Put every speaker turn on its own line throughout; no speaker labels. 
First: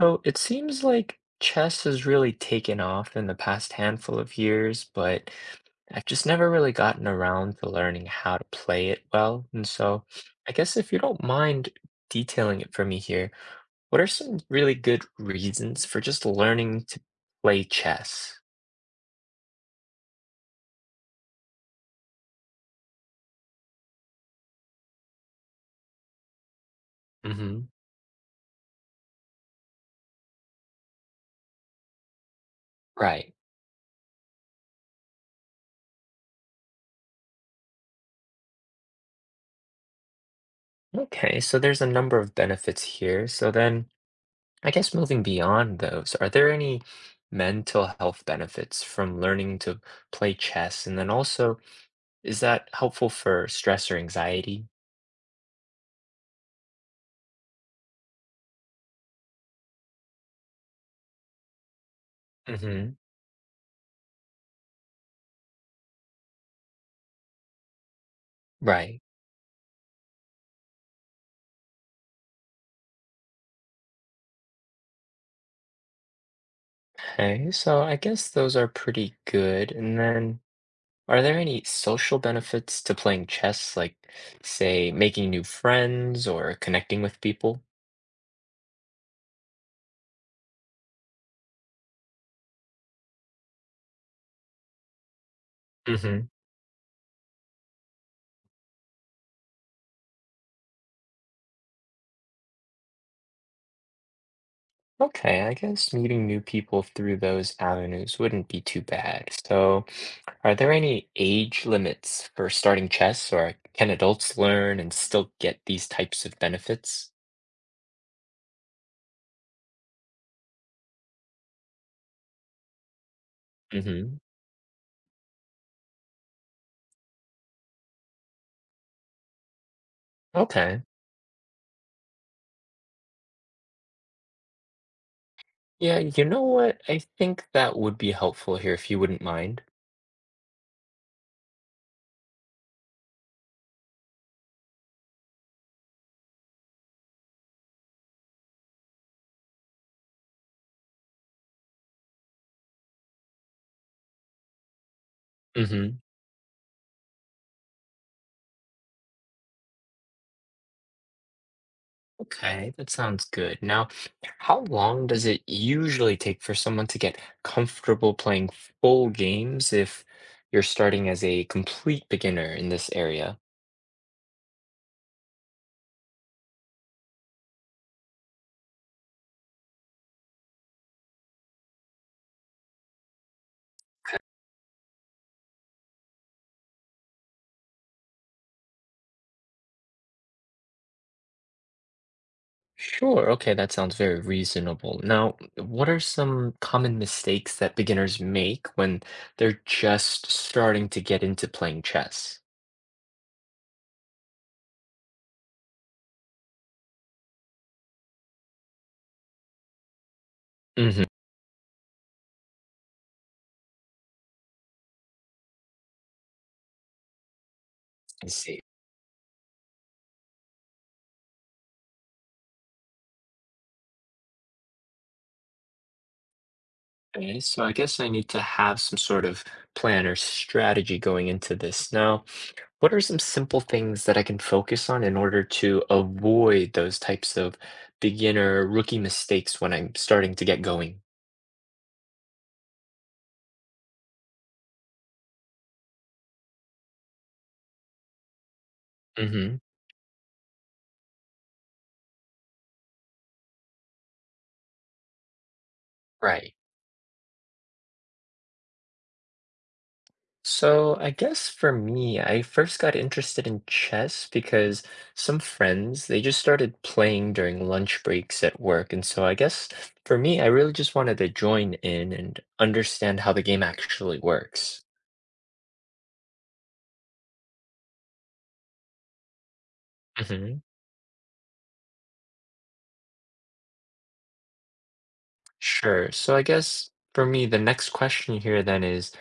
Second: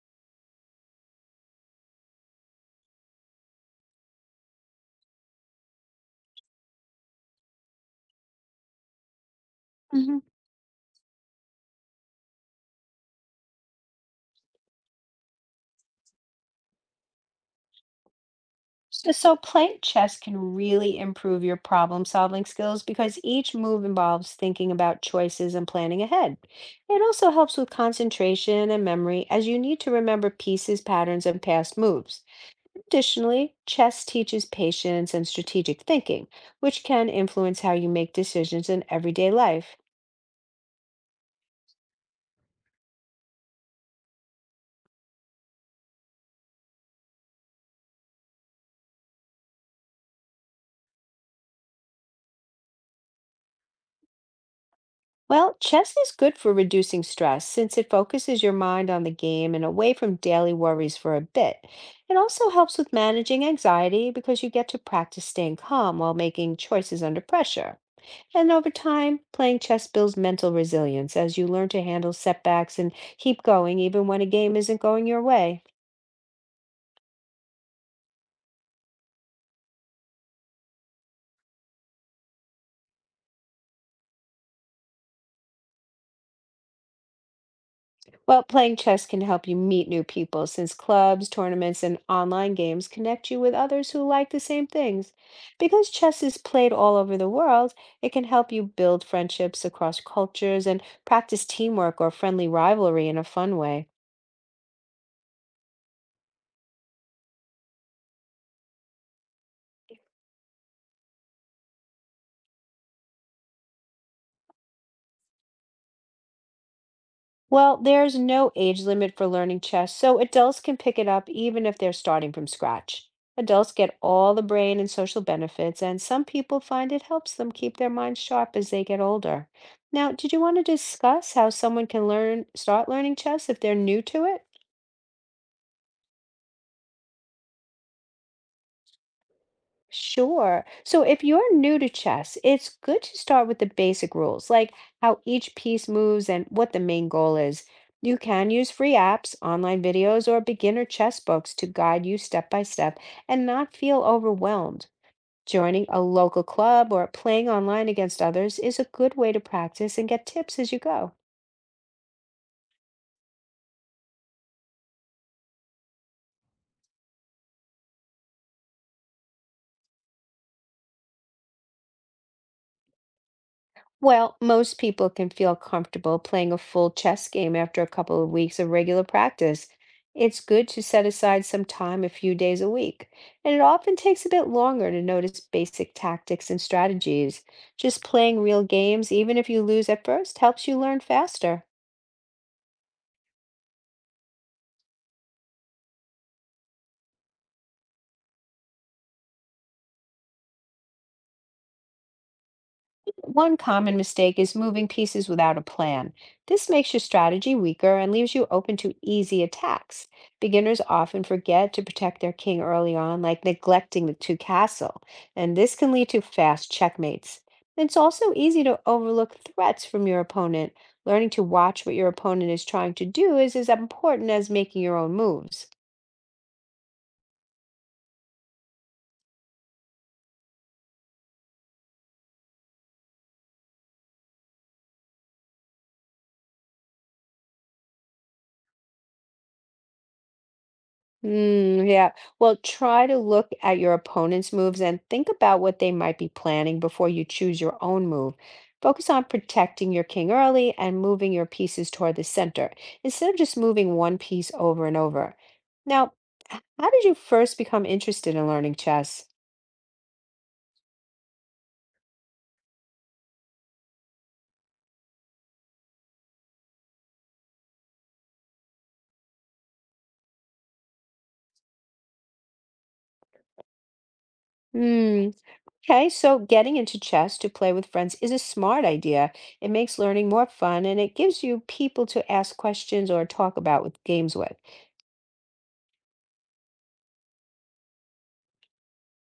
So it seems like chess has really taken off in the past handful of years, but I've just never really gotten around to learning how to play it well. And so
Mhm.
I guess if you don't mind detailing it for me here, what are some really good reasons for just learning to play chess?
So playing chess can really improve your problem-solving skills because each move involves thinking about choices and planning ahead. It also helps
Hmm.
with concentration and memory as you need to remember pieces, patterns, and past moves.
Right.
Additionally, chess teaches patience and strategic thinking, which can influence how you make decisions in everyday life.
Okay, so there's a number of benefits here. So then, I guess moving beyond those, are there any mental health benefits from learning to play chess? And then also, is that helpful for stress or anxiety?
Well, chess is good for reducing stress since it focuses your mind on the game and away from daily worries for a bit. It also helps with
Hmm.
managing anxiety because you get to practice staying calm while making choices under pressure. And over
Right.
time, playing chess builds mental resilience as you learn to handle setbacks and keep going even when a game isn't going your way.
Okay, so I guess those are pretty good. And then, are there any social benefits to playing chess, like, say, making new friends or connecting with people?
Well, playing chess can help you meet new people since clubs, tournaments, and online games connect you with others who like the same things. Because chess
Hmm.
is played all over the world, it can help you build friendships across cultures and practice teamwork or friendly rivalry in a fun way.
Okay, I guess meeting new people through those avenues wouldn't be too bad. So, are there any age limits for starting chess, or can adults learn and still get these types of benefits?
Well, there's no age limit for learning chess, so adults can pick it up even if they're starting from scratch. Adults get
Hmm.
all the brain and social benefits, and some people find it helps them keep their minds sharp as they get older. Now, did you want to
Okay.
discuss how someone can learn, start learning chess if they're new to it?
Yeah, you know what? I think that would be helpful here if you wouldn't mind.
Sure. So if you're new to chess, it's good to start with the basic rules, like how each piece moves and what the main goal is. You can use free apps, online videos, or beginner chess books to guide you step by step and not feel overwhelmed. Joining
Hmm.
a local club or playing online against others is a good way to practice and get tips as you go.
Okay, that sounds good. Now, how long does it usually take for someone to get comfortable playing full games if you're starting as a complete beginner in this area?
Well, most people can feel comfortable playing a full chess game after a couple of weeks of regular practice. It's good to set aside some time a few days a week, and it often takes a bit longer to notice basic tactics and strategies. Just playing real games, even if you lose at first, helps you learn faster.
Sure, okay, that sounds very reasonable. Now, what are some common mistakes that beginners make when they're just starting to get into playing chess?
One common mistake is moving pieces without a plan. This makes your strategy weaker and leaves you open to easy attacks. Beginners
Hmm.
often forget to protect their king early on, like neglecting the two castle, and this can lead to fast checkmates. It's
I
also
see.
easy to overlook threats from your opponent. Learning to watch what your opponent is trying to do is as important as making your own moves.
Okay, so I guess I need to have some sort of plan or strategy going into this. Now, what are some simple things that I can focus on in order to avoid those types of beginner rookie mistakes when I'm starting to get going?
Yeah. Well, try to look at your opponent's moves and think about what they might be planning before you choose your own move. Focus on
Hmm.
protecting your king early and moving your pieces toward the center instead of just moving one piece over and over. Now,
Right.
how did you first become interested in learning chess?
So I guess for me, I first got interested in chess because some friends, they just started playing during lunch breaks at work. And so I guess for me, I really just wanted to join in and understand how the game actually works.
Hmm. Okay, so getting into chess to play with friends is a smart idea. It makes learning more
Hmm.
fun and it gives you people to ask questions or talk about with games with.
Sure. So I guess for me, the next question here then is,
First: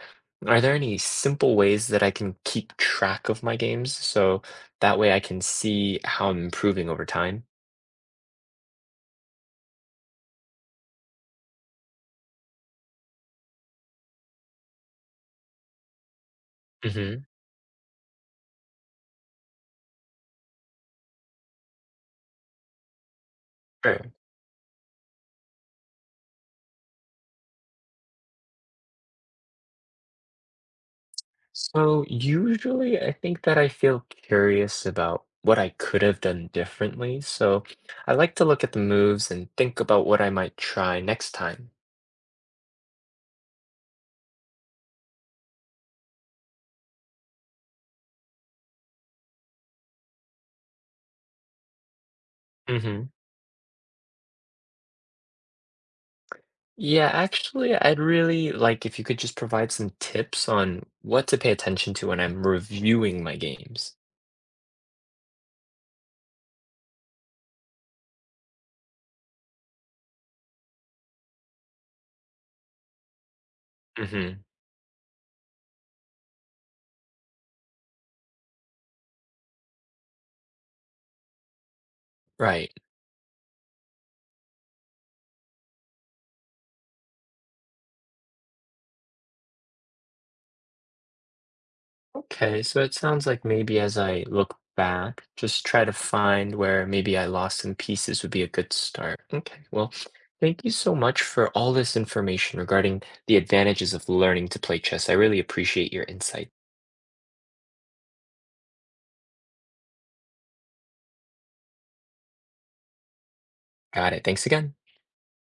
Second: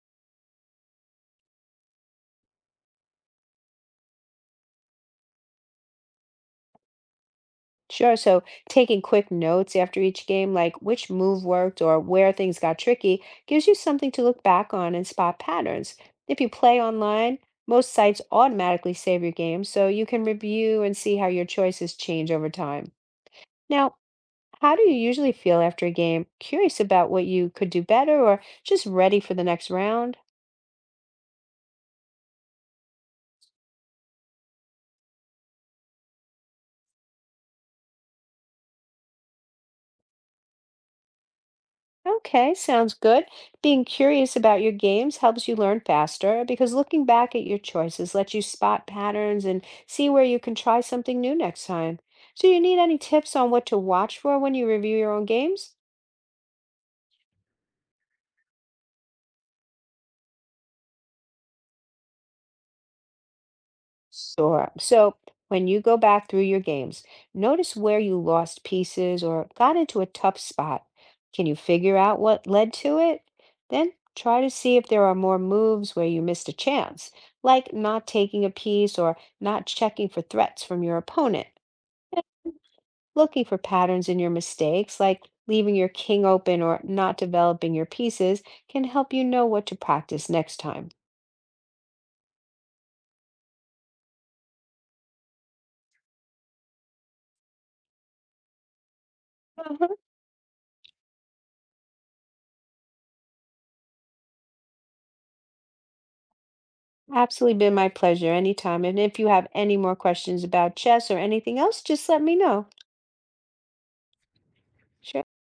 are there any simple ways that I can keep track of my games so that way I can see how I'm improving over time?
Sure. So taking quick notes after each game, like which move worked or where things got tricky, gives you something to look back on and spot patterns. If you play
Hmm.
online, most sites automatically save your game, so you can review and see how your choices change over time. Now,
Sure.
how do you usually feel after a game? Curious about what you could do better or just ready for the next round?
So usually I think that I feel curious about what I could have done differently. So I like to look at the moves and think about what I might try next time.
Okay, sounds good. Being curious about your games helps you learn faster because looking back at your choices lets you spot patterns and see where you can try something new next time. So, you need any tips on what to watch for when you review your own games?
Yeah, actually, I'd really like if you could just provide some tips on what to pay attention to when I'm reviewing my games.
Sure. So when you go back through your games, notice where you lost pieces or got into a tough spot. Can you figure out what led to it? Then
Hmm.
try to see if there are more moves where you missed a chance, like not taking a piece or not checking for threats from your opponent. And
Right.
looking for patterns in your mistakes, like leaving your king open or not developing your pieces, can help you know what to practice next time.
Okay, so it sounds like maybe as I look back, just try to find where maybe I lost some pieces would be a good start. Okay, well, thank you so much for all this information regarding the advantages of learning to play chess. I really appreciate your insight.
Absolutely been my pleasure anytime. And if you have any more questions about chess or anything else, just let me know.
Got it. Thanks again.
Sure.